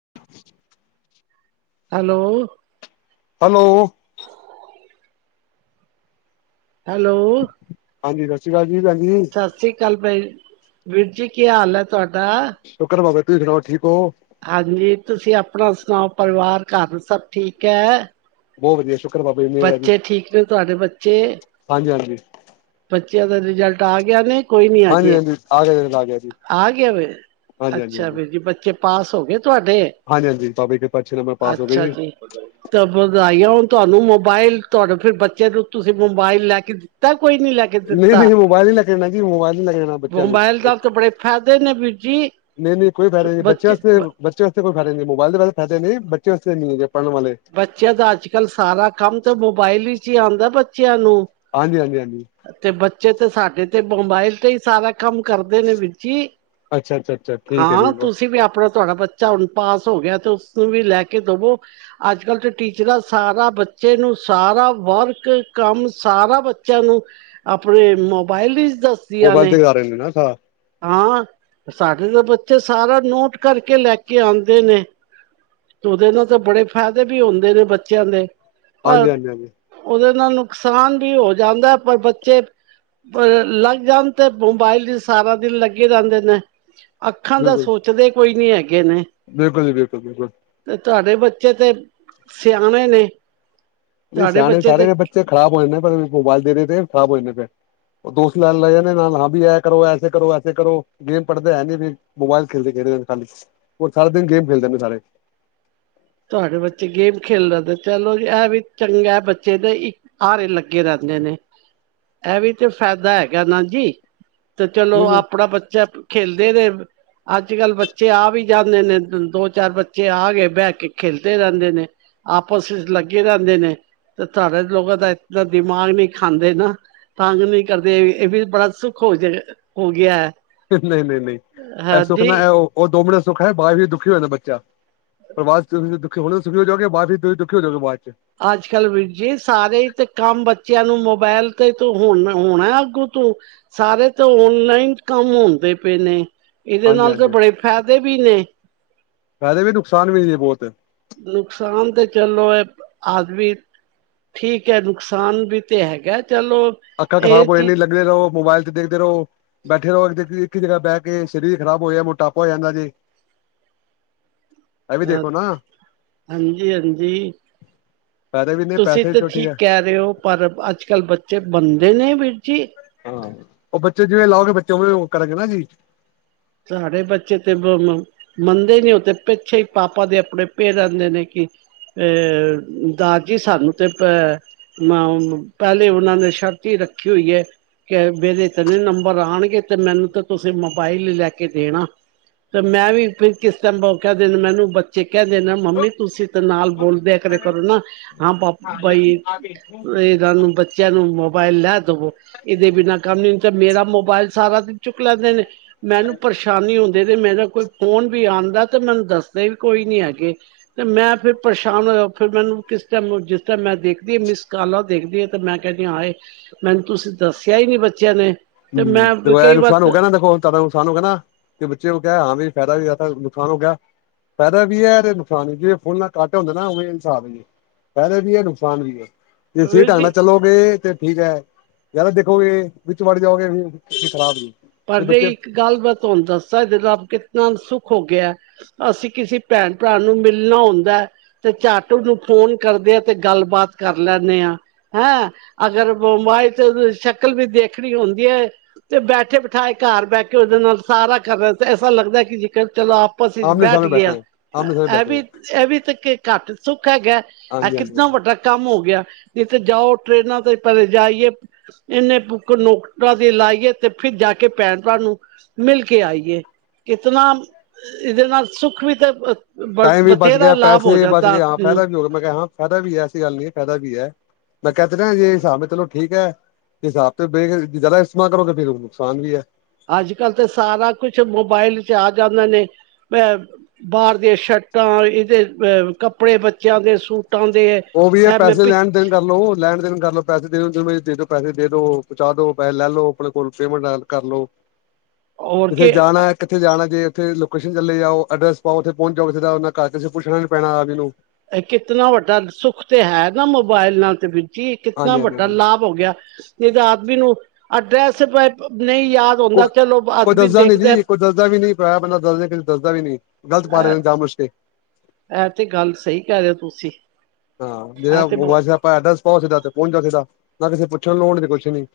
[inaudible] Hello hello hello ਹਾਂਜੀ ਸਤਿ ਸ਼੍ਰੀ ਅਕਾਲ ਜੀ ਭੈਣਜੀ। ਸਤਿ ਸ਼੍ਰੀ ਅਕਾਲ ਬਾਈ ਵੀਰ ਜੀ ਕੀ ਹਾਲ ਐ ਤੁਹਾਡਾ ਸ਼ੁਕਰ ਬਾਬਾ ਤੁਸੀਂ ਸੁਣਾਓ ਠੀਕ ਹੋ। ਹਾਂਜੀ ਤੁਸੀਂ ਆਪਣਾ ਸੁਣਾਓ ਪਰਿਵਾਰ ਘਰ ਸਭ ਠੀਕ ਐ। ਬੋਤ ਵਧੀਆ ਸ਼ੁਕਰ ਬਾਬਾ ਜੀ ਮੇਰ ਐ ਜੀ ਠੀਕ ਨੇ ਤੁਹਾਡੇ ਬੱਚੇ? ਹਾਂਜੀ-ਹਾਂਜੀ ਬੱਚਿਆਂ ਦਾ ਰਿਜਲਟ ਆ ਗਿਆ ਨੇ। ਕੋਈ ਨੀ ਹਾਂਜੀ ਅਜੇ ਹਾਂਜੀ ਆ ਗਿਆ ਆ ਗਿਆ ਜੀ ਆ ਗਿਆ ਵੈ ਹਾਂਜੀ ਹਾਂਜੀ ਅੱਛਾ ਵੀਰ ਜੀ ਬੱਚੇ ਪਾਸ ਹੋ ਗਏ ਤੁਹਾਡੇ ਹਾਂਜੀ-ਹਾਂਜੀ ਬਾਬੇ ਕੇ ਅੱਛਾ ਜੀ ਤਾਂ ਵਧਾਈ ਹੋਣ ਤੁਆਨੂੰ, ਮੋਬਾਇਲ ਤੁਹਾਡੇ ਫੇਰ ਬੱਚੇ ਨੂੰ, ਤੁਸੀਂ ਮੋਬਾਇਲ ਲੈ ਕੇ ਤਾਂ, ਕੋਈ ਨੀ ਲੱਗ ਨਈ- ਨਈ ਮੋਬਾਇਲ ਨੀ ਲੈਕੇ ਦੇਣਾ ਜੀ, ਮੋਬਾਇਲ ਨਈ ਲੈਕੇ ਦੇਣਾ ਬੱਚੇਆਂ ਨੂੰ ਮੋਬਾਇਲ ਨਾਲ ਤਾਂ ਬੜੇ ਫਾਇਦੇ ਨੇ ਵੀਰ ਜੀ ਨਈ- ਨਈ ਕੋਈ ਫਾਇਦਾ ਨਈ, ਬੱਚੇਆ ਬੱਚੇ ਵਾਸਤੇ, ਬ- ਬੱਚੇ ਆ ਵਾਸਤੇ ਕੋਈ ਫਾਇਦਾ ਨਈ, ਮੋਬਾਇਲ ਦੇ ਵੈਸੇ ਫਾਇਦੇ ਨੇ, ਬੱਚੇਆ ਵਾਸਤੇ ਨਈ ਹੈਗੇ ਪੜਨ ਵਾਲੇ ਬੱਚੇਆਂ ਦਾ ਅੱਜ-ਕੱਲ੍ਹ ਸਾਰਾ ਕੰਮ ਤਾਂ, ਮੋਬਾਇਲ ਵਿੱਚ ਈ ਆਂਦਾ ਬੱਚੇਆਂ ਨੂੰ ਹਾਂਜੀ- ਹਾਂਜੀ, ਹਾਂਜੀ ਤੇ, ਬੱਚੇ ਤੇ ਸਾਡੇ ਤੇ ਮੋਬਾਇਲ ਤੇ ਈ ਸਾਰਾ ਕੰਮ ਕਰਦੇ ਨੇ ਵੀਰ ਜੀ। ਅੱਛਾ ਅੱਛਾ ਅੱਛਾ ਠੀਕ ਹੈ ਜੀ ਹਾਂ, ਤੁਸੀਂ ਵੀ ਆਪਣਾ ਤੁਆਡਾ ਬੱਚਾ ਹੁਣ ਪਾਸ ਹੋ ਗੇਆ, ਤੇ ਉਸਨੂੰ ਵੀ ਲੈ ਕੇ ਦਵੋ ਅੱਜ ਕੱਲ੍ਹ ਤਾ ਟੀਚਰਾਂ ਸਾਰਾ ਬੱਚੇ ਨੂੰ, ਸਾਰਾ ਵਰਕ ਕੰਮ ਸਾਰਾ ਬੱਚੇਆਂ ਨੂੰ ਆਪਣੇ ਮੋਬਾਇਲ ਵਿੱਚ ਦੱਸ ਮੋਬਾਇਲ ਤੇ ਆ ਰਏ ਨੇ, ਨਾ, ਸਾ ਹਾਂ, ਸਾਡੇ ਤਾਂ ਬੱਚੇ ਸਾਰਾ ਨੋਟ ਕਰਕੇ ਲੈ ਕੇ ਆਦੇ ਨੇ ਤੇ ਓਦੇ ਨਾਲ ਤਾਂ ਬੜੇ ਫ਼ੈਦੇ ਵੀ ਹੁੰਦੇ ਨੇ ਬੱਚੇਆਂ ਦੇ, ਪਰ ਹਾਂਜੀ ਹਾਂਜੀ ਹਾਂਜੀ ਓਦੇ ਨਾਲ ਨੁਕਸਾਨ ਵੀ ਹੋ ਜਾਂਦਾ, ਪਰ ਬੱਚੇ ਲੱਗ ਜਾਨ, ਤੇ ਮੋਬਾਈਲ ਵਿਚ ਸਾਰਾ ਦਿਨ ਲੱਗੇ ਰੇਂਦੇ ਨੇ, ਅੱਖਾਂ ਦਾ ਬਿਲਕੁਲ ਸੋਚਦੇ ਕੋਈ ਨੀ ਹੈਗੇ ਨੇ ਬਿਲਕੁਲ ਜੀ- ਬਿਲਕੁਲ- ਬਿਲਕੁਲ ਤੇ, ਤੁਆਡੇ ਬੱਚੇ ਤੇ ਸਿਆਣੇ ਨੇ ਨਈ ਤੁਹਾਡੇ ਸਿਆਣੇ ਬੱਚੇ ਸਾਰੇ ਤੇ ਨੇ ਬੱਚੇ, ਖਰਾਬ ਹੋ ਜਾਂਦੇ, ਪਰ ਮੋਬਾਇਲ ਦੇਣੇ ਤੇ ਖਰਾਬ ਹੋ ਜਾਂਦੇ ਫੇਰ ਉਹ ਦੋਸਤ ਕੈਣ ਲੱਗ ਜਾਂਦੇ ਨਾਲ, ਆਪ ਵੀ ਏ ਕਰੋ, ਐਸੇ ਕਰੋ, ਐਸੇ ਕਰੋ, ਗੇਮ, ਪੜ੍ਹਦੇ ਹੈ ਨੀ ਫ਼ਿਰ ਮੋਬਾਇਲ ਖੇਡਦੇ- ਖੇਡਦੇ ਖਾਲੀ, ਓ ਸਾਰਾ ਦਿਨ ਗੇਮ ਖੇਡਦੇ ਨੇ ਸਾਰੇ ਤੁਆਡੇ ਬੱਚੇ ਗੇਮ ਖੇਲ ਲੇਂਦੇ,, ਚਲੋ ਜੀ ਏ ਵੀ ਚੰਗਾ ਬੱਚੇ ਲਈ। ਆਰੇ ਲੱਗੇ ਰੇਂਦੇ ਨੇ, ਏ ਵੀ ਤੇ ਫੈਦਾ ਹੈਗਾ ਨਾ ਜੀ। ਤੇ ਨਹੀਂ ਚਲੋ ਨਹੀਂ ਆਪਣਾ ਬੱਚਾ ਖੇਲਦੇ ਰਏ, ਅੱਜ -ਕੱਲ ਬੱਚੇ ਆ ਵੀ ਜਾਂਦੇ ਨੇ, ਦੋ- ਚਾਰ ਬੱਚੇ ਆ ਗਏ ਬੈ ਕੇ ਖੇਿਲਦੇ ਰੇਂਦੇ ਨੇ, ਆਪਸ ਵਿੱਚ ਲੱਗੇ ਰੇਂਦੇ ਨੇ ਤੇ ਤਾਡੇ ਲੋਗਾ ਦਾ, ਇਤਨਾ ਦਿਮਾਗ ਨਈ ਖਾਂਦੇ ਨਾ ਤੰਗ ਨਈ ਕਰਦੇ, ਏ ਵੀ ਬੜਾ ਸੁੱਖ ਹੋ ਜੇ, ਹੋ ਗੇਆ ਐ। ਨਈ- ਨਈ- ਨਈ, ਏ ਸੁੱਖ ਨਾ ਓ, ਦੋ ਮਿਨੇ ਸੁੱਖ ਐ ਬਾਅਦ ਵਿੱਚ ਦੁਖੀ ਹੋ ਜਾਂਏ ਬੱਚਾ ਪਰ ਬਾਅਦ ਚ ਤੁਸੀਂ ਦੁਖੀ ਹੋਣਾ, ਸੁਖੀ ਹੋ ਜਾਓਗੇ, ਬਾਅਦ ਚ ਤੁਂਸੀ ਦੁਖੀ ਹੋ ਜਾਓਗੇ, ਬਾਅਦ ਚ ਅੱਜ ਕੱਲ੍ਹ ਵੀਰ ਜੀ ਸਾਰੇ, ਤੇ ਕੰਮ ਬੱਚੇਆਂ ਨੂੰ ਮੋਬਾਇਲ ਤੇ, ਤੂੰ ਹੋਣ ਹੋਣਾ ਅੱਗੂ ਤੂੰ ਸਾਰੇ ਤੇ ਔਨਲਾਈਨ ਕੰਮ ਹੁੰਦੇ ਪਏ ਨੇ, ਏਦੇ ਹਾਂਜੀ ਨਾਲ ਤਾਂ ਹਾਂਜੀ ਹਾਂਜੀ ਬੜੇ ਫਾਇਦੇ ਵੀ ਨੇ ਫਾਇਦੇ ਵੀ, ਨੁਕਸਾਨ ਵੀ ਏ, ਬੋਤ ਨੁਕਸਾਨ ਤੇ ਚੱਲੋ, ਏ ਆਦਮੀ ਠੀਕ ਹੈ, ਨੁਕਸਾਨ ਵੀ ਤੇ ਹੈਗਾ ਚਲੋ ਅੱਖਾਂ ਇਹ ਖਰਾਬ ਹੋ ਚੀਜ਼ ਜਾਂਦੀਆ ਨੇ, ਲਗੇ ਰਹੋ, ਮੋਬਾਇਲ ਤੇ ਦੇਖਦੇ ਰਹੋ ਬੈਠੇ ਰਹੋ, ਇੱਕ ਈ ਜਗ੍ਹਾ ਬੈ ਕੇ, ਸਰੀਰ ਖਰਾਬ ਹੋ ਜਾਏ ਮੋਟਾਪਾ ਹੋ ਜਾਂਦਾ ਜੀ ਇਹ ਵੀ ਅਹ, ਦੇਖੋ ਨਾ ਹਾਜੀ- ਹਾਂਜੀ ਫਾਇਦੇ ਵੀ ਨੇ ਤੁਸੀਂ ਪੈਸੇ ਵੀ ਤਾਂ ਚਲੋ ਹੈ ਠੀਕ ਕੈ ਰਏ ਓ, ਪਰ ਅੱਜ -ਕੱਲ੍ਹ ਬੱਚੇ ਮੰਨਦੇ ਨੇ ਵੀਰ ਜੀ। ਹਾਂ, ਓ ਬੱਚੇ ਜਿਵੇਂ ਲਾਓਗੇ ਬੱਚੇ ਉਵੇਂ ਓ ਕਰਨਗੇ ਜੀ। ਸਾਡੇ ਬੱਚੇ ਤੇ ਦੋਨੋ ਮੰਨਦੇ ਨੀ ਓ ਤੇ ਪਿੱਛੇ ਈ, ਪਾਪਾ ਦੇ ਆਪਣੇ ਪਏ ਰੇਂਦੇ ਨੇ ਕਿ ਅਹ ਦਾਰ ਜੀ ਸਾਨੂੰ ਤੇ ਅ ਮਾਉਨ ਨੂੰ, ਪੈਲੇ ਓਨਾਂ ਨੇ ਸ਼ਰਤ ਈ ਰੱਖੀ ਹੋਈ ਐ। ਕੇ ਮੇਰੇ ਤੇ ਐਨੇ ਨੰਬਰ ਆਨਗੇ ਤੇ ਮੈਨੂੰ ਤਾਂ ਤੁਸੀਂ ਮੋਬਾਈਲ ਲੈ ਕੇ ਦੇਨਾ। ਤੇ ਮੈਂ ਵੀ ਫਿਰ ਕਿਸ ਟੈਮ ਕੈ ਦੇਨਾ ਮੈਨੂੰ ਬੱਚੇ ਕੈ ਦੇਨ ਨਾ ਮੰਮੀ ਤੁਸੀਂ ਤਾ ਨਾਲ ਬੋਲ ਦੇ ਕਿਆ ਕਰੋ ਨਾ, ਆਂ ਪਾਪਾ ਈ ਏ ਗੱਲ ਨੂੰ ਬੱ ਬੱਚੇਆਂ ਨੂੰ ਮੋਬਾਇਲ ਲੈ ਦਵੋ ਏਦੇ ਬਿਨਾਂ ਕੰਮ ਨੀ ਹੁੰਦਾ ਮੇਰਾ ਮੋਬਾਇਲ ਸਾਰਾ ਦਿਨ ਚੁੱਕ ਲੈਂਦੇ ਨੇ, ਮੈਨੂੰ ਪਰੇਸ਼ਾਨੀ ਹੁੰਦੇ ਤੇ ਮੇਰਾ ਕੋਈ ਫੋਨ ਵੀ ਆਂਦਾ ਤੇ ਮੈਨੂੰ ਦੱਸਦੇ ਵੀ ਕੋਈ ਨੀ ਹੈਗੇ। ਤੇ ਮੈਂ ਫਿਰ ਪਰੇਸ਼ਾਨ ਹੋਏਆ ਫਿਰ ਮੈਨੂੰ ਕਿਸ ਟੈਮ ਨੂੰ ਜਿਸ ਟੈਮ ਮੈਂ ਦੇਖਦੀ ਆਂ ਮਿਸ ਕਾਲਾਂ ਦੇਖਦੀ ਆਂ ਤੇ ਮੈਂ ਕੈਨੀ ਆਂ ਹਾਏ ਮੈਨੂੰ ਤੁਸੀਂ ਦੱਸੇਆ ਈ ਨੀ ਬੱਚਿਆਂ ਨੇ। ਤੇ ਹੂੰ, ਮੈਂ ਦਵਾਏਆ ਕਈ ਵਾਰ ਨੁਕਸਾਨ ਹੋ ਗੇਆ ਨਾ ਦੇਖੋ। ਜਾਦਾ ਨੁਕਸਾਨ ਹੋ ਗੇਆ ਨਾ ਤੇ ਬੱਚੇ ਨੂੰ ਕਿਆ ਹਾਂ ਵੀ ਫੈਦਾ ਵੀ ਜਾਦਾ ਨੁਕਸਾਨ ਹੋ ਗੇਆ। ਫੈਦਾ ਵੀ ਐ ਤੇ ਨੁਕਸਾਨ ਵੀ ਕੀ ਆ ਜੇ ਫੋਨ ਨਾ ਘੱਟ ਹੁੰਦੇ ਨਾ ਓਵੇਂ ਨੁਕਸਾਨ ਵੀ। ਫੈਦੇ ਵੀ ਐ ਨੁਕਸਾਨ ਵੀ ਐ। ਜੇ ਸਈ ਵੀਰ ਢੰਗ ਜੀ ਨਾਲ ਚੱਲੋਗੇ ਤੇ ਠੀਕ ਐ, ਜ਼ਿਆਦਾ ਦੇਖੋਗੇ ਵੀ ਵਿਚ ਵੜ ਜਾਓਗੇ ਫੇਰ ਤੇ ਖਰਾਬ ਈ। ਪਰ ਨਈਂ ਇੱਕ ਗੱਲ ਮੈਂ ਤੁਆਨੂੰ ਦੱਸਾਂ ਏਦੇ ਨਾਲ ਕਿਤਨਾ ਸੁਖ ਹੋ ਗੇਆ। ਅਸੀਂ ਕਿਸੀ ਭੈਨ-ਭਰਾ ਨੂੰ ਮਿਲਨਾ ਹੁੰਦਾ ਤੇ ਝੱਟ ਓਨੂੰ ਫੋਨ ਕਰਦੇ ਆਂ ਤੇ ਗੱਲਬਾਤ ਕਰ ਲੈਨੇ ਆ। ਹੈਂ ਅਗਰ ਮੋਬੈਲ ਤੇ ਸ਼ਕਲ ਵੀ ਦੇਖਨੀ ਹੁੰਦੀ ਐ ਤੇ ਬੈਠੇ ਬੈ ਧਾਏ ਘਰ ਬੈ ਕੇ ਓਦੇ ਨਾਲ ਸਾਰਾ ਕਰ ਰਿਆ ਐਸਾ ਲੱਗਦਾ ਕੀ ਜੇਕਰ ਚੱਲ ਆਪਸ ਵਿੱਚ ਆਮਣੇ ਬੈਠ ਸਾਹਮਣੇ ਗੇਆ। ਬੈਠੇ ਹੈ ਆਮਣੇ ਸਾਹਮਣੇ ਐ ਬੈਠੇ ਹੈ ਵੀ ਐ ਵੀ ਤੇ ਕੇ ਘੱਟ ਸੁੱਖ ਹੈਗਾ ਐ ਹਾਂਜੀ ਹਾਂਜੀ ਕਿੱਦਾਂ ਹਾਂਜੀ ਵੱਡਾ ਕੰਮ ਹੋ ਗੇਆ ਕਿਤੇ ਜਾਓ ਟਰੇਨਾਂ ਤੇ ਪੈਲੇ ਜਾਈਏ ਏਨੇ ਪੁਖਨੁਖਤਾ ਦੀ ਲਾਈਏ ਤੇ ਫਿਰ ਜਾ ਕੇ ਕੇ ਭੈਨ ਭਰਾ ਨੂੰ ਮਿਲ ਕੇ ਆਈਏ, ਕਿਤਨਾ ਏਦੇ ਨਾਲ ਸੁੱਖ ਵੀ ਤੇ ਬ ਟਾਈਮ ਵੀ ਬਚ ਬਥੇਰਾ ਗੇਆ ਲਾਭ ਪੈਸੇ ਹੋ ਵੀ ਬਚ ਜਾਂਦਾ ਗਏ ਹਾਂ ਆਦਮੀ ਨੂੰ ਫੈਦਾ ਵੀ ਹੋ ਗੇਆ ਮੈਂ ਕਿਆ ਫੈਦਾ ਵੀ ਏ ਐਸੀ ਗੱਲ ਨੀ ਐ ਫੈਦਾ ਵੀ ਐ। ਮੈਂ ਕਿਆ ਤੀ ਜੇ ਨਾ ਸਾਬ ਨਾਲ ਚਲੋ ਠੀਕ ਐ। ਹਿਸਾਬ ਤੇ ਬੇ ਜਾਦਾ ਇਸਤੇਮਾਲ ਕਰੋਗੇ ਫੇਰ ਨੁਕਸਾਨ ਵੀ ਐ। ਅੱਜ-ਕੱਲ ਤਾਂ ਸਾਰਾ ਕੁਛ ਮੋਬਾਇਲ ਚ ਆ ਜਾਂਦੇ ਨੇ, ਅ ਬਾਰ ਦੀਆਂ ਸ਼ਰਟਾਂ ਏਦੇ ਅਹ ਕੱਪੜੇ ਬੱਚੇਆਂ ਦੇ ਸੂਟਾਂ ਦੇ ਓ ਵੀ ਏ ਐਵੇਂ ਪੈਸੇ ਲੈਨ-ਦੇਨ ਕਰਲੋ ਲੈਨ-ਦੇਨ ਕਰਲੋ ਪੈਸੇ ਦੇਦੋ ਜਿਵੇਂ ਦੇਦੋ ਪੈਸੇ ਦੇ ਦੋ ਪਚਾਦੋ ਪੈਸੇ ਲੈ ਲੋ ਆਪਨੇ ਕੋਲ ਪੇਮੈਂਟ ਐਡ ਕਰਲੋ। ਔਰ ਕਿਥੇ ਕੇ ਜਾਨਾ ਕਿਥੇ ਜਾਨਾ ਜੇ ਓਥੇ ਲੋਕੇਸ਼ਨ ਚੱਲੇ ਜਾਓ ਅਡਰੈਸ ਪਾਓ ਓਥੇ ਪੌਂਚ ਜਾਓ ਕਿਸੇ ਦਾ ਓਨਾਂ ਘਰ ਕਿਸੇ ਅਸੀਂ ਪੁੱਛਨਾ ਨੀ ਪੈਨਾ ਆਪ ਜੀ ਨੂੰ। ਏ ਕਿਤਨਾ ਵੱਡਾ ਸੁੱਖ ਤੇ ਹੈ ਨਾ ਮੋਬਾਇਲਾਂ ਤੇ ਵਿ ਕੀ ਕਿਤਨਾ ਹਾਂਜੀ ਹਾਂਜੀ ਵੱਡਾ ਹਾਂਜੀ ਲਾਭ ਹੋ ਗੇਆ, ਜਦ ਆਦਮੀ ਨੂੰ ਅਡਰੈਸ ਭਾਏਂ ਨਈਂ ਯਾਦ ਹੁੰਦਾ ਚਲੋ ਕੋਈ-ਕੋਈ ਆਦਮੀ ਦੱਸਦਾ ਨੀ ਦੇਖਦਾ ਜੀ ਕੋਈ ਦੱਸਦਾ ਵੀ ਨੀ। ਐ ਬੰਦਾ ਦੱਸਦੇ ਦੱਸਦਾ ਵੀ ਨੀ ਗਲਤ ਪਾ ਲੈਨੇ ਆਂ ਜਾਨ ਬੁਜਕੇ। ਐ ਤੇ ਗੱਲ ਸਈ ਕੈ ਰਏ ਓਂ ਤੁਸੀਂ, ਹਾਂ ਐ ਜਿਹੜਾ ਤੇ ਬਹੁ ਮੋਬਾਇਲ ਐਡਰੈਸ ਪਾਓ ਸਿੱਦਾ ਤੇ ਪੌਂਚ ਜਾਓ ਸਿੱਦਾ, ਨਾ ਕਿਸੇ ਪੁੱਛਨ ਦੀ ਲੋੜ ਨਾ ਕੁਛ ਨੀ।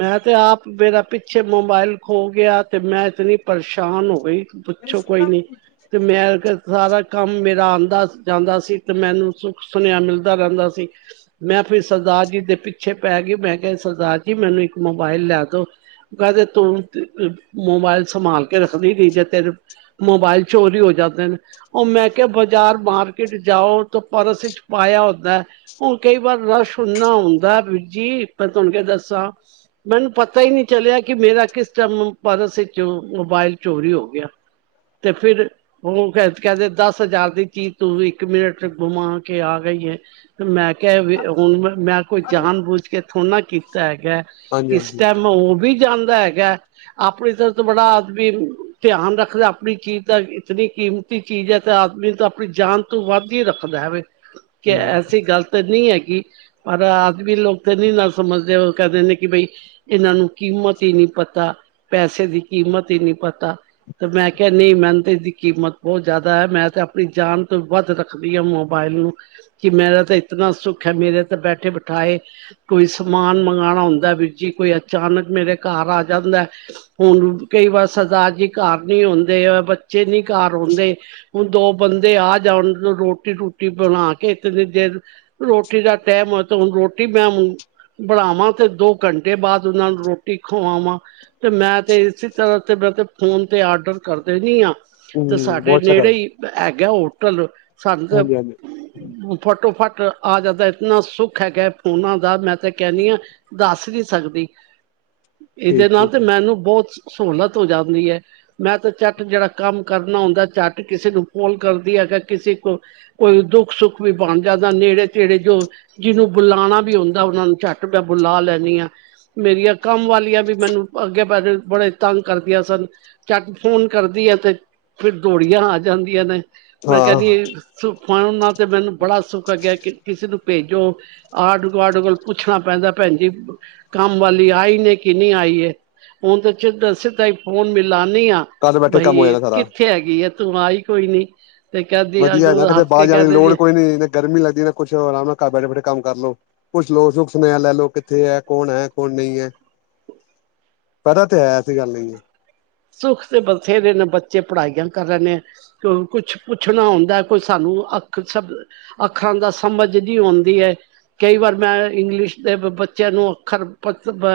ਮੈਂ ਤੇ ਆਪ ਮੇਰਾ ਪਿੱਛੇ ਮੋਬਾਇਲ ਖੋ ਗੇਆ ਤੇ ਮੈਂ ਇਤਨੀ ਪਰੇਸ਼ਾਨ ਹੋ ਗਈ। ਪੁੱਛੋ ਕੋਈ ਨੀ ਤੇ ਮੈਂ ਅਗਰ ਸਾਰਾ ਕੰਮ ਮੇਰਾ ਆਂਦਾ ਜਾਂਦਾ ਸੀ ਤੇ ਮੈਨੂੰ ਸੁੱਖ ਸੁਨੇਆ ਮਿਲਦਾ ਰੈਂਦਾ ਸੀ। ਮੈਂ ਫਿਰ ਸਰਦਾਰ ਜੀ ਦੇ ਪਿੱਛੇ ਪੈ ਗੀ ਮੈਂ ਕਿਆ ਸਰਦਾਰ ਜੀ ਮੈਨੂੰ ਇੱਕ ਮੋਬਾਇਲ ਲੈ ਦੋ, ਕੈਂਦੇ ਤੂੰ ਅ ਮੋਬਾਇਲ ਸੰਭਾਲ ਕੇ ਰੱਖਦੀ ਗੀ ਤੇ ਤੇਰੇ ਮੋਬਾਇਲ ਚੋਰੀ ਹੋ ਜਾਂਦੇ ਨੇ ਓ ਮੈਂ ਕਿਆ ਬਾਜ਼ਾਰ, ਮਾਰਕਿਟ ਜਾਓ ਤੇ ਪਰਸ ਚ ਪਾਇਆ ਹੁੰਦਾ। ਹੁਣ ਕਈ ਵਾਰ ਰਸ਼ ਇੰਨਾ ਹੁੰਦਾ ਬੀਰ ਜੀ, ਮੈਂ ਤੁਹਾਨੂੰ ਕੀ ਦੱਸਾਂ। ਮੈਨੂੰ ਪਤਾ ਈ ਨੀਂ ਚਲਿਆ ਕਿ ਮੇਰਾ ਕਿਸ ਟੈਮ, ਪਰਸ ਇੱਚ ਮੋਬਾਇਲ ਚੋਰੀ ਹੋ ਗਿਆ। ਤੇ ਫਿਰ ਓ ਕੇ ਕੈਦੇ ਦਸ ਹਜ਼ਾਰ ਦੀ ਚੀਜ਼ ਤੂੰ ਇੱਕ ਮਿੰਟ, ਘੁਮਾ ਕੇ ਆ ਗਈ ਏ। ਤੇ ਮੈਂ ਕਿਆ ਵੀ ਹੁਣ ਮੈਂ ਕੋਈ ਜਾਣ ਬੂਝ ਕੇ ਥੋੜ੍ਹ ਨਾਂ ਕੀਤਾ ਹੈਗਾ। ਹਾਂਜੀ ਕਿਸ ਹਾਂਜੀ ਟੈਮ ਹੋ ਵੀ ਜਾਂਦਾ ਹੈਗਾ, ਆਪਣੇ ਤਰਫ ਤੇ ਬੜਾ ਆਦਮੀ ਧਿਆਨ ਰੱਖਦਾ ਆਪਣੀ ਚੀਜ਼ ਦਾ, ਇਤਨੀ ਕੀਮਤੀ ਚੀਜ਼ ਐ ਤੇ ਆਦਮੀ ਤਾਂ ਆਪਣੀ ਜਾਨ ਤੋਂ ਵੱਧ ਈ ਰੱਖਦਾ ਹੈਵੇ। ਕਿ ਹੂੰ ਐਸੀ ਗੱਲ ਤਾਂ ਨੀਂ ਹੈਗੀ, ਪਰ ਆਦਮੀ ਲੋਕ ਤੇ ਨੀਂ ਨਾਂ ਸਮਝ ਦੇ ਓ ਕਹਿ ਦਿਣੇ ਕਿ ਬਈ ਇਨ੍ਹਾਂ ਨੂੰ ਕੀਮਤ ਈ ਨੀਂ ਪਤਾ, ਪੈਸੇ ਦੀ ਕੀਮਤ ਈ ਨੀਂ ਪਤਾ। ਤੇ ਮੈਂ ਕਿਆ ਨਈਂ ਮੈਨੂੰ ਤੇ ਏਦੀ ਕੀਮਤ ਬੋਤ ਜਿਆਦਾ ਐ, ਮੈਂ ਤੇ ਆਪਣੀ ਜਾਨ ਤੋਂ ਵੱਧ ਰੱਖ ਖਦੀ ਆ ਮੋਬਾਇਲ ਨੂੰ ਕਿ ਮੇਰਾ ਤਾਂ ਇਤਨਾ ਸੁੱਖ ਐ, ਮੇਰੇ ਤੇ ਬੈਠੇ-ਬਠਾਏ ਕੋਈ ਸ ਸਮਾਨ ਮੰਗਾਣਾ ਹੁੰਦਾ ਏ ਵੀਰ ਜੀ, ਕੋਈ ਅਚਾਨਕ ਮੇਰੇ ਘਰ ਆ ਜਾਂਦਾ ਐ। ਹੁਣ ਕਈ ਵਾਰ ਸਰਦਾਰ ਜੀ ਘਰ ਨੀ ਹੁੰਦੇ, ਅ ਬੱਚੇ ਨੀਂ ਘਰ ਹੁੰਦੇ। ਹੁਣ ਦੋ ਬੰਦੇ ਆ ਜਾਉਣ ਰੋਟੀ-ਰੂਟੀ ਬਣਾ ਕੇ ਇਤਨੀ ਦੇਰ ਰੋਟੀ ਦਾ ਟੈਮ ਹੋਏ ਤੇ ਹੁਣ ਰੋਟੀ ਮੈਂਮੂ ਬਣਾਵਾਂ ਤੇ ਦੋ ਘੰਟੇ ਬਾਅਦ ਓਨਾਂ ਨੂੰ ਰੋਟੀ ਖਵਾਵਾਂ। ਤੇ ਮੈਂ ਤੇ ਇਸੇ ਤਰ੍ਹਾਂ ਤੇ, ਮੈਂ ਤੇ ਫੋਨ ਤੇ ਆਡਰ ਕਰ ਦੇਨੀ ਆਂ। ਤੇ ਹੂੰ ਬਹੁਤ ਸਾਡੇ ਅੱਛਾ ਕਰ ਨੇੜੇ ਈ ਹੈਗਾ ਹੋਟਲ, ਸਾਨੂੰ ਤੇ ਹਾਂਜੀ ਹਾਂਜੀ ਫਟੋ-ਫੱਟ ਆ ਜਾਂਦਾ, ਇਤਨਾਂ ਸੁੱਖ ਹੈਗਾ ਫੋਨਾਂ ਦਾ ਮੈਂ ਤੇ ਕਹਿਣੀ ਆਂ ਦੱਸ ਨੀਂ ਸਕਦੀ, ਇਦੇ ਠੀਕ ਨਾਲ ਤੇ ਠੀਕ ਹੈ ਮੈਨੂੰ ਬੋਤ ਸਹੂਲਤ ਹੋ ਜਾਂਦੀ ਐ। ਮੈਂ ਤਾਂ ਝੱਟ ਜੇੜਾ ਕੰਮ ਕਰਨਾ ਹੁੰਦਾ, ਝੱਟ ਕਿਸੇ ਨੂੰ ਫੋਨ ਕਰਦੀ, ਅਗਰ ਕਿਸੇ ਕੋ ਕੋਈ ਦੁੱਖ-ਸੁੱਖ ਵੀ ਬਣ ਜਾਂਦਾ, ਨੇੜੇ-ਤੇੜੇ ਜੋ ਜਿਨੂੰ ਬਲਾਣਾ ਵੀ ਹੁੰਦਾ ਓਨਾਂ ਨੂੰ ਝੱਟ ਮੈਂ ਬੁਲਾ ਲੈਣੀ ਆਂ। ਮੇਰੀਆਂ ਕੰਮ ਵਾਲੀਆਂ ਵੀ ਮੈਨੂੰ ਅੱਗੇ ਬ ਬੜੇ ਤੰਗ ਕਰਦੀਆਂ ਸਨ। ਚੱਟ ਫੋਨ ਕਰਦੀ ਆਂ ਤੇ ਫਿਰ ਦੋੜੀਆਂ ਆ ਜਾਂਦੀਆਂ ਨੇ, ਮੈਂ ਹਾਂ ਕਹਿਣੀ ਸੁ ਫੋਨ ਨਾਂ ਤੇ ਮੈਨੂੰ ਬੜਾ ਸੁਖ ਹੈਗਾ ਕਿ ਕਿਸੇ ਨੂੰ ਭੇਜੋ ਆਡ-ਗਵਾਡ ਕੋਲ ਪੁੱਛਣਾ ਪੈਂਦਾ ਭੈਣ ਜੀ ਕੰਮ ਵਾਲੀ ਆਈ ਨੇ ਕਿ ਨੀਂ ਆਈ ਏ, ਹੁਣ ਤਾਂ ਛਿੱਦ ਸਿੱਧਾ ਈ ਫੋਨ ਮਿਲਾਣੀ ਆਂ। ਘਰ ਬੈਠੇ ਕੰਮ ਹੋ ਬਹੀ, ਜਾਣਾ ਸਾਰਾ ਕਿੱਥੇ ਹੈਗੀ ਏ ਤੂੰ ਆਈ ਕੋਈ ਨੀ। ਤੇ ਕਹਿੰਦੀ ਵਧੀਆ ਏ ਨਾ ਅੱਗੋਂ ਕਿਤੇ ਹੱਸ ਬਾਰ ਕੇ ਜਾਣ ਦੀ ਕਹਿੰਦੇ ਲੋੜ ਜੀ ਕੋਈ ਨੀਂ ਗਰਮੀ ਲੱਗਦੀ ਨਾਂ ਕੁਛ, ਆਰਾਮ ਨਾਲ ਘਰ ਬੈਠੇ-ਬੈਠੇ ਕੰਮ ਕਰ ਲੋ। ਪੁੱਛ ਲੋ, ਸੁੱਖ ਸੁਨੇਹਾ ਲੈ ਲੋ, ਕਿੱਥੇ ਐ ਕੌਣ ਐ ਕੌਣ ਨਈਂ ਐ। ਪਤਾ ਤੇ ਹੈ, ਐਸੀ ਗੱਲ ਨਈਂ ਐ। ਸੁੱਖ ਤੇ ਬਥੇਰੇ ਨੇਂ, ਬੱਚੇ ਪੜ੍ਹਾਈਆਂ ਕਰ ਰਏ ਨੇਂ। ਹੁਣ ਕੁਛ ਪੁੱਛਣਾ ਹੁੰਦਾ ਕੋਈ ਸਾਨੂੰ, ਅੱਖ, ਸਭ ਅੱਖਰਾਂ ਦਾ ਸਮਝ ਨੀਂ ਔਂਦੀ ਐ। ਕਈ ਵਾਰ ਮੈਂ ਇੰਗਲਿਸ਼ ਦੇ ਬੱਚਿਆਂ ਨੂੰ ਅੱਖਰ ਪਤ ਬ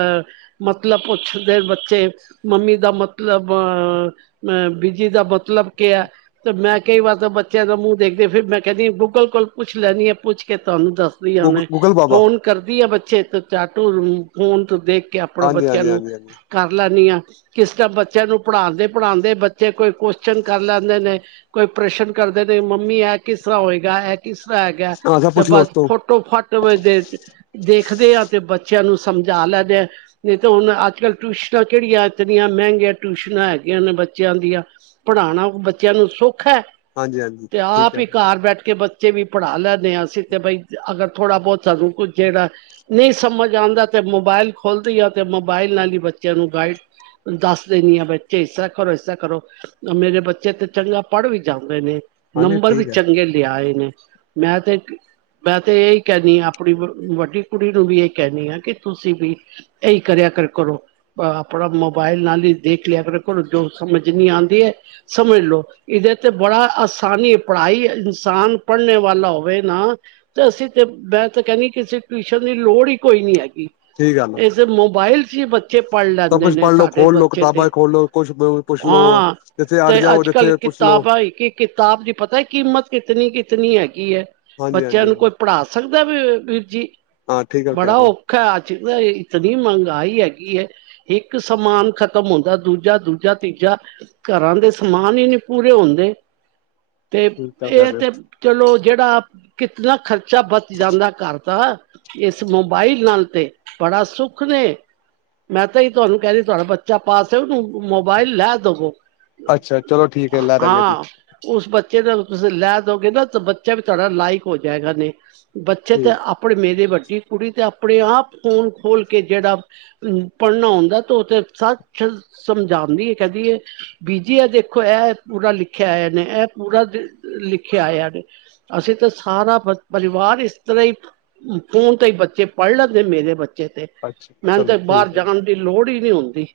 ਮਤਲਬ ਪੁੱਛਦੇ ਬੱਚੇ, ਮੰਮੀ ਦਾ ਮਤ ਮਤਲਬ ਅ ਅ ਬਿਜੀ ਦਾ ਮਤਲਬ ਕੇ ਐ। ਤੇ ਮੈਂ ਕਈ ਵਾਰ ਤਾਂ ਬੱਚਿਆਂ ਦਾ ਮੂੰਹ ਦੇਖਦੀ, ਫਿਰ ਮੈਂ ਕੈਂਦੀ ਗੂਗਲ ਕੋਲ ਪੁੱਛ ਲੈਣੀ ਆਂ, ਪੁੱਛ ਕੇ ਤਾਨੂੰ ਦੱਸ ਦੀ ਆਂ ਗੂ ਹੁਣੇ, ਗੂਗਲ ਬਾਬਾ ਫੋਨ ਕਰਦੀ ਏ ਬੱਚੇ ਤੇ ਚਾਟੂ ਫੋਨ ਤੂੰ ਦੇਖ ਕੇ ਆਪਣਾ ਹਾਂਜੀ ਬੱਚਿਆਂ ਹਾਂਜੀ ਨੂੰ ਹਾਂਜੀ ਹਾਂਜੀ ਕਰ ਲੈਂਣੇ ਆਂ, ਕਿਸ ਟੈਮ ਬ ਬੱਚਿਆਂ ਨੂੰ ਪੜ੍ਹਾਂਦੇ-ਪੜ੍ਹਾਂਦੇ ਬੱਚੇ ਕੋਈ ਕੁਅਸ਼ਚਨ ਕਰ ਲੈਂਦੇ ਨੇ ਕੋਈ ਪ੍ਰਸ਼ਨ ਕਰਦੇ ਨੇ, ਮੰਮੀ ਐ ਕਿਸਰ੍ਹਾਂ ਹੋਏਗਾ ਐ ਕਿਸਰ੍ਹਾਂ ਹੈਗਾ। ਹਾਂ ਸਭ ਤੇ ਪੁੱਛ ਲੋ ਬਸ ਉਸ ਤੋਂ ਫੁਟ ਫੱਟੋ ਫੱਟ ਦੇ ਦਿਨ 'ਚ ਦੇਖਦੇ ਆ ਤੇ ਬੱਚਿਆਂ ਨੂੰ ਸਮਝਾ ਲੈਂਣੇ ਆ। ਨਈ ਤੇ ਹੁਣ ਅੱਜ ਕੱਲ ਟਿਊਸ਼ਨਾਂ ਕੇੜੀਆਂ ਇਤਨੀਆਂ ਮੈਂਗੀਆਂ। ਟਿਊਸ਼ਨਾਂ ਹੈਗੀਆਂ ਨੇ ਬੱਚਿਆਂ ਦੀਆਂ, ਪੜ੍ਹਾਣਾ ਬੱਚਿਆਂ ਨੂੰ ਸੋਖਾ। ਹਾਂਜੀ ਹਾਂਜੀ ਤੇ ਠੀਕ ਆਪ ਹੈ ਈ ਘਰ ਬੈਠ ਕੇ ਬੱਚ ਬੱਚੇ ਵੀ ਪੜ੍ਹਾ ਲੈਂਣੇ ਆਂ, ਅਸੀਂ ਤੇ ਬਈ ਅਗਰ ਥੋੜਾ ਬੋਤ ਸਾਨੂੰ ਕੁ ਜੇੜਾ ਨਈ ਸਮਝ ਆਂਦਾ ਤੇ ਮੋਬਾਇਲ ਖੋਲਦੀ ਆਂ, ਤੇ ਮੋਬਾਇਲ ਨਾਲ ਈ ਬੱਚਿਆਂ ਨੂੰ ਗਾਈਡ ਦੱਸ ਦੇ ਨੀ ਆ, ਬੱਚੇ ਇਸਰ੍ਹਾਂ ਕਰੋ, ਇਸਰਾਂ ਕਰੋ। ਮੇਰੇ ਬੱਚੇ ਤੇ ਚੰਗਾ ਪੜ੍ਹ ਵੀ ਜਾਂਦੇ ਨੇ। ਹਾਂਜੀ ਨੰਬਰ ਵੀ ਠੀਕ ਹੈ ਚੰਗੇ ਲਿਆਏ ਨੇ। ਮੈਂ ਤੇ ਇਕ ਮੈਂ ਤੇ ਏਈ ਕੈਣੀ ਆਂ, ਆਪਣੀ ਵੱਡੀ ਕੁੜੀ ਨੂੰ ਵੀ ਏ ਕੈਣੀ ਆਂ ਕੀ ਤੁਸੀਂ ਵੀ ਏਈ ਕਰਿਆ ਕਰ ਕਰੋ। ਆਪਣਾ ਮੋਬਾਇਲ ਨਾਲ ਈ ਦੇਖ ਲਿਆ ਕਰੋ, ਤੁਆਨੂੰ ਜੋ ਸਮਝ ਨੀ ਆਂਦੀ ਐ, ਸਮਝ ਲੋ‌। ਇਦੇ ਤੇ ਬੜਾ ਆਸਾਨੀ ਪੜ੍ਹਾਈ, ਇਨਸਾਨ ਪੜਨੇ ਵਾਲਾ ਹੋਵੇ ਨਾ। ਤੇ ਅਸੀਂ ਤੇ ਮੈਂ ਤਾਂ ਕੈਣੀ ਕਿਸੇ ਟਿਊਸ਼ਨ ਦੀ ਲੋੜ ਈ ਕੋਈ ਨੀ ਹੈਗੀ। ਠੀਕ ਗੱਲ ਹੈ ਏਸੇ ਮੋਬਾਇਲ 'ਚ ਈ ਬੱਚੇ ਪੜ੍ਹ ਸਭ ਲੈਂਦੇ ਕੁਛ ਨੇ। ਪੜ੍ਹ ਲੋ ਸਾਡੇ ਬ ਖੋਲ ਲੋ ਬੱਚੇ ਤੇ ਕਿਤਾਬਾਂ ਖੋਲ ਲੋ ਕੁਛ ਪੁੱਛ ਲੋ ਹਾਂ, ਜਿੱਥੇ ਅੜ ਤੇ ਜਾਓ ਅੱਜ ਕੱਲ੍ਹ ਜਿੱਥੇ ਪੁੱਛ ਲੋ ਕਿਤਾਬਾਂ ਈ ਕੀ ਇਚ ਕਿਤਾਬ ਦੀ ਪਤਾ ਕੀਮਤ ਕਿਤਨੀ ਕਿਤਨੀ ਹੈਗੀ ਐਂ। ਹਾਂਜੀ ਬੱਚਿਆਂ ਹਾਂਜੀ ਨੂੰ ਕੋਈ ਹਾਂਜੀ ਪੜ੍ਹਾ ਸਭ ਦਾ ਵੀ ਵੀਰ ਜੀ, ਹਾਂ ਠੀਕ ਗੱਲ ਕਹਿ ਬੜਾ ਰਹੇ ਓ ਹੋ [unintelligible] ਇਤਨੀ ਮੈਗਾਈ ਹੈਗੀ ਏ ਇੱਕ ਸਮਾਨ ਖਤਮ ਖਤਮ ਹੁੰਦਾ- ਦੂਜਾ, ਦੂਜਾ ਤੀਜਾ ਘਰਾਂ ਦੇ ਸਮਾਨ ਈ ਨੀ ਪੂਰੇ ਹੁੰਦੇ। ਤੇ ਠੀਕ ਗੱਲ ਕਹਿ ਏ ਰਹੇ ਹੋ ਤੇ ਚਲੋ ਜੇੜਾ ਕਿਤਨਾ ਖਰਚਾ ਬਚ ਜਾਂਦਾ ਘਰ ਤਾਂ ਇਸ ਮੋਬਾਈਲ ਨਾਲ ਤੇ ਬੜਾ ਸੁੱਖ ਨੇ। ਮੈਂ ਤੇ ਏਈ ਤੁਆਨੂੰ ਕੈ ਰੀ ਤੁਆਡਾ ਬੱਚਾ ਪਾਸ ਹੋਏ ਓਨੂੰ ਮੋਬਾਇਲ ਲੈ ਦਵੋ। ਅੱਛਾ ਚਲੋ ਠੀਕ ਏ, ਲਾ ਦਾਂਗੇ ਜੀ। ਓਸ ਬੱਚੇ ਨਾਲ ਤੁਸੀਂ ਲੈ ਦਓਗੇ ਨੇ ਤਾਂ ਬੱਚਾ ਵੀ ਤਾਡਾ ਲਾਇਕ ਓ ਜਾਏਗਾ ਨੇ। ਬੱਚੇ ਤੇ ਠੀਕ ਆਪਣੇ ਮੇਰੇ ਵੱਡੀ ਕੁੜੀ 'ਤੇ ਆਪਣੇ ਆਪ ਫੋਨ ਖੋਲ ਕੇ ਜੇੜਾ ਪੜ੍ਹਨਾ ਆਉਂਦਾ ਤੇ ਓ ਤੇ ਸੱਚ ਸ ਸਮਝਾਂਦੀ ਏ, ਕੈਂਦੀ ਏ ਬੀਜੀ ਐ ਦੇਖੋ ਐ ਪੂਰਾ ਲਿਖਿਆ ਆਇਆ ਨੇ, ਐ ਪੂਰਾ ਲਿਖਿਆ ਆਇਆ ਨੇ। ਅਸੀਂ ਤੇ ਸਾਰਾ ਪਰਿਵਾਰ ਇਸ ਤਰ੍ਹਾਂ ਈ। ਫੋਨ ਤੇ ਈ ਬੱਚੇ ਪੜ੍ਹ ਲੈਂਦੇ, ਮੇਰੇ ਬੱਚੇ ਤੇ। ਅੱਛਾ ਮੈਨੂੰ ਚਲੋ ਤਾਂ ਬਾਹਰ ਠੀਕ ਐ ਜੀ। ਜਾਣ ਦੀ ਲੋੜ ਈ ਨੀ ਹੁੰਦੀ,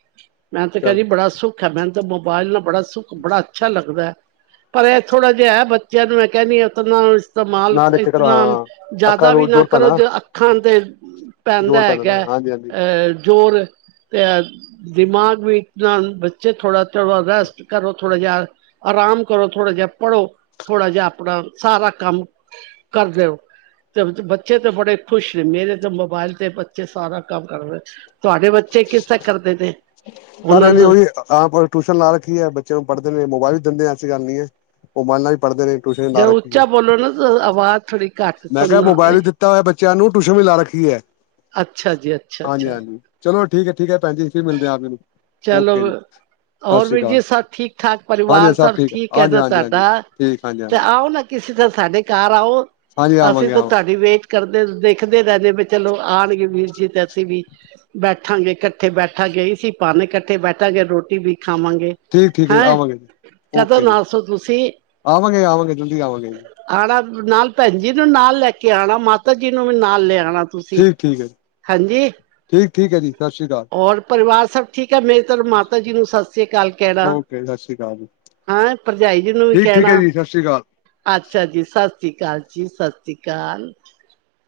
ਮੈਂ ਤੇ ਚਲੋ ਕੈਂਦੀ ਬੜਾ ਸੁੱਖ ਅਛਾ ਮੇਨੂੰ ਤੇ ਮੋਬਾਇਲ ਨਾਲ ਬੜਾ ਸੁੱਖ, ਬੜਾ ਅੱਛਾ ਲੱਗਦਾ ਐ। ਪਰ ਐ ਥੋੜਾ ਜਿਆ ਐ, ਬੱਚਿਆਂ ਨੂੰ ਮੈਂ ਕੈਣੀ ਆਂ ਤਿਨਾ ਨੂੰ ਇਤਮਾਲ ਨਾ ਦੇਖੇ ਕਰੋ ਇਤਨਾ ਹਾਂ ਅੱਖਾਂ ਜਾਦਾ ਵੀ ਰੋਜ਼ ਨਾ ਜ਼ੋਰ ਪੈਂਦਾ ਕਰੋ, ਜੇੜਾ ਅੱਖਾਂ ਤੇ ਪੈਂਦਾ ਜ਼ੋਰ ਨਾ ਹੈਗਾ ਹਾਂਜੀ ਹਾਂਜੀ ਅ ਜ਼ੋਰ ਤੇ ਅ ਦਿਮਾਗ ਵੀ ਇਤਨਾ ਬੱਚੇ ਥੋੜ੍ਹਾ ਥੋੜ੍ਹਾ ਰੈਸਟ ਕਰੋ, ਥੋੜਾ ਜਿਆ ਆਰਾਮ ਕਰੋ ਥੋੜ੍ਹਾ ਜਿਆ ਪੜ੍ਹੋ, ਥੋੜ੍ਹਾ ਜਿਆ ਆਪਣਾ ਸਾਰਾ ਕੰਮ ਕਰ ਦਿਓ। ਤੇ ਬੱਚੇ ਤੇ ਬੜੇ ਖੁਸ਼ ਨੇ, ਮੇਰੇ ਤੇ ਮੋਬਾਇਲ ਤੇ ਬੱਚੇ ਸਾਰਾ ਕੰਮ ਕਰ ਰੇ। ਤੁਆਡੇ ਬੱਚੇ ਕਿਸ ਤਰ੍ਹਾਂ ਕਰਦੇ ਨੇ। ਕਰ ਉਹਨਾਂ ਰੇ ਨੇ ਨੂੰ ਓਈ। ਆਪ ਔਰ ਟਿਊਸ਼ਨ ਲਾ ਰੱਖੀ ਐ ਬੱਚਿਆਂ ਨੂੰ ਪੜ੍ਹਦੇ ਨੇ, ਮੋਬਾਇਲ ਵੀ ਦਿੰਦੇ ਆਂ ਐਸੀ ਗੱਲ ਨ‌ਈ ਐ। ਓਮਾਇਨ ਨਾਲ ਵੀ ਪੜਦੇ ਨੇ, ਟਿਊਸ਼ਨ ਵੀ ਲਾ ਰੱਖੀ ਏ। ਆ ਆਵਾਜ਼ ਥੋੜੀ ਘੱਟ ਮੈਂ ਕਿਆ ਸੁਣਨਾ ਮੋਬਾਇਲ ਆਈ ਵੀ ਦਿੱਤਾ ਓਇਆ ਬੱਚਿਆਂ ਨੂੰ, ਟਿਊਸ਼ਨ ਵੀ ਲਾ ਰੱਖੀ ਐ ਅੱਛਾ ਜੀ ਅੱਛਾ ਹਾਂਜੀ ਅੱਛਾ ਹਾਂਜੀ। ਚਲੋ ਠੀਕ ਹੈ-ਠੀਕ ਹੈ, ਭੈਣ ਜੀ ਫਿਰ ਮਿਲਦੇ ਆਪ ਜੀ ਨੂੰ, ਚਲੋ ਓਕੇ ਜੀ। ਸਤਿ ਹੋਰ ਸ਼੍ਰੀ ਵੀਰ ਜੀ, ਅਕਾਲ ਸਭ ਠੀਕ-ਠਾਕ ਹਾਂਜੀ ਪਰਿਵਾਰ ਸਭ ਠੀਕ ਹੈ ਹਾਂਜੀ ਨਾ ਹਾਂਜੀ ਹਾਂਜੀ ਤੁਹਾਡਾ? ਠੀਕ ਹਾਂਜੀ ਤੇ ਹਾਂਜੀ ਆਓ ਨਾ ਕਿਸੀ ਦਿਨ ਸਾਡੇ ਘਰ ਆਓ ਹਾਂਜੀ ਅਸੀਂ ਆਵਾਂਗੇ ਤਾਂ ਆਵਾਂ ਤੁਹਾਡੀ ਵੇਟ ਕਰਦੇ ਦੇਖਦੇ ਰਹਿੰਦੇ ਵੀ ਚਲੋ ਆਣਗੇ ਵੀਰ ਜੀ, ਤੇ ਅਸੀਂ ਵੀ ਬੈਠਾਂਗੇ ਕ ਇਕਟੇ ਬੈਠਾ ਗੇ ਇਸੀ ਬਹਾਨੇ ਇਕੱਠੇ ਬੈਠਾਂਗੇ, ਰੋਟੀ ਵੀ ਖਾਵਾਂਗੇ। ਤੇ ਠੀਕ ਠੀ਼ਕ ਹੈ ਜੀ, ਹੈਂ ਆਵਾਂਗੇ ਜੀ ਕਦੋਂ ਓਕੇ ਜੀ, ਨਾਸੋ ਤੁਸੀਂ ਆਵਾਂਗੇ-ਆਵਾਂਗੇ ਜਲਦੀ ਆਵਾਂਗੇ। ਆਣਾ ਨਾਲ ਭੈਣ ਜੀ ਨੂੰ ਨਾਲ ਲੈ ਕੇ ਆਣਾ, ਮਾਤਾ ਜੀ ਨੂੰ ਵੀ ਨਾਲ ਲੈ ਆਣਾ। ਠੀਕ-ਠੀਕ ਹੈ ਜੀ। ਠੀਕ-ਠੀਕ ਹੈ ਜੀ, ਸਤਿ ਸ਼੍ਰੀ ਅਕਾਲ। ਹੋਰ ਪਰਿਵਾਰ ਸਭ ਠੀਕ ਹੈ? ਮੇਰੇ ਤਰਫ ਮਾਤਾ ਜੀ ਨੂੰ ਸਤਿ ਸ੍ਰੀ ਅਕਾਲ ਕਹਿਣਾ। ਓਕੇ ਸਤਿ ਸ਼੍ਰੀ ਅਕਾਲ ਜੀ ਹਾ, ਭਰਜਾਈ ਜੀ ਨੂੰ ਵੀ ਠੀਕ ਠੀਕ ਹੈ ਕਹਿਣਾ। ਜੀ ਸਤਿ ਸ਼੍ਰੀ ਅਕਾਲ ਅੱਛਾ ਜੀ, ਸਤਿ ਸ਼੍ਰੀ ਅਕਾਲ ਜੀ, ਸਤਿ ਸ਼੍ਰੀ ਅਕਾਲ।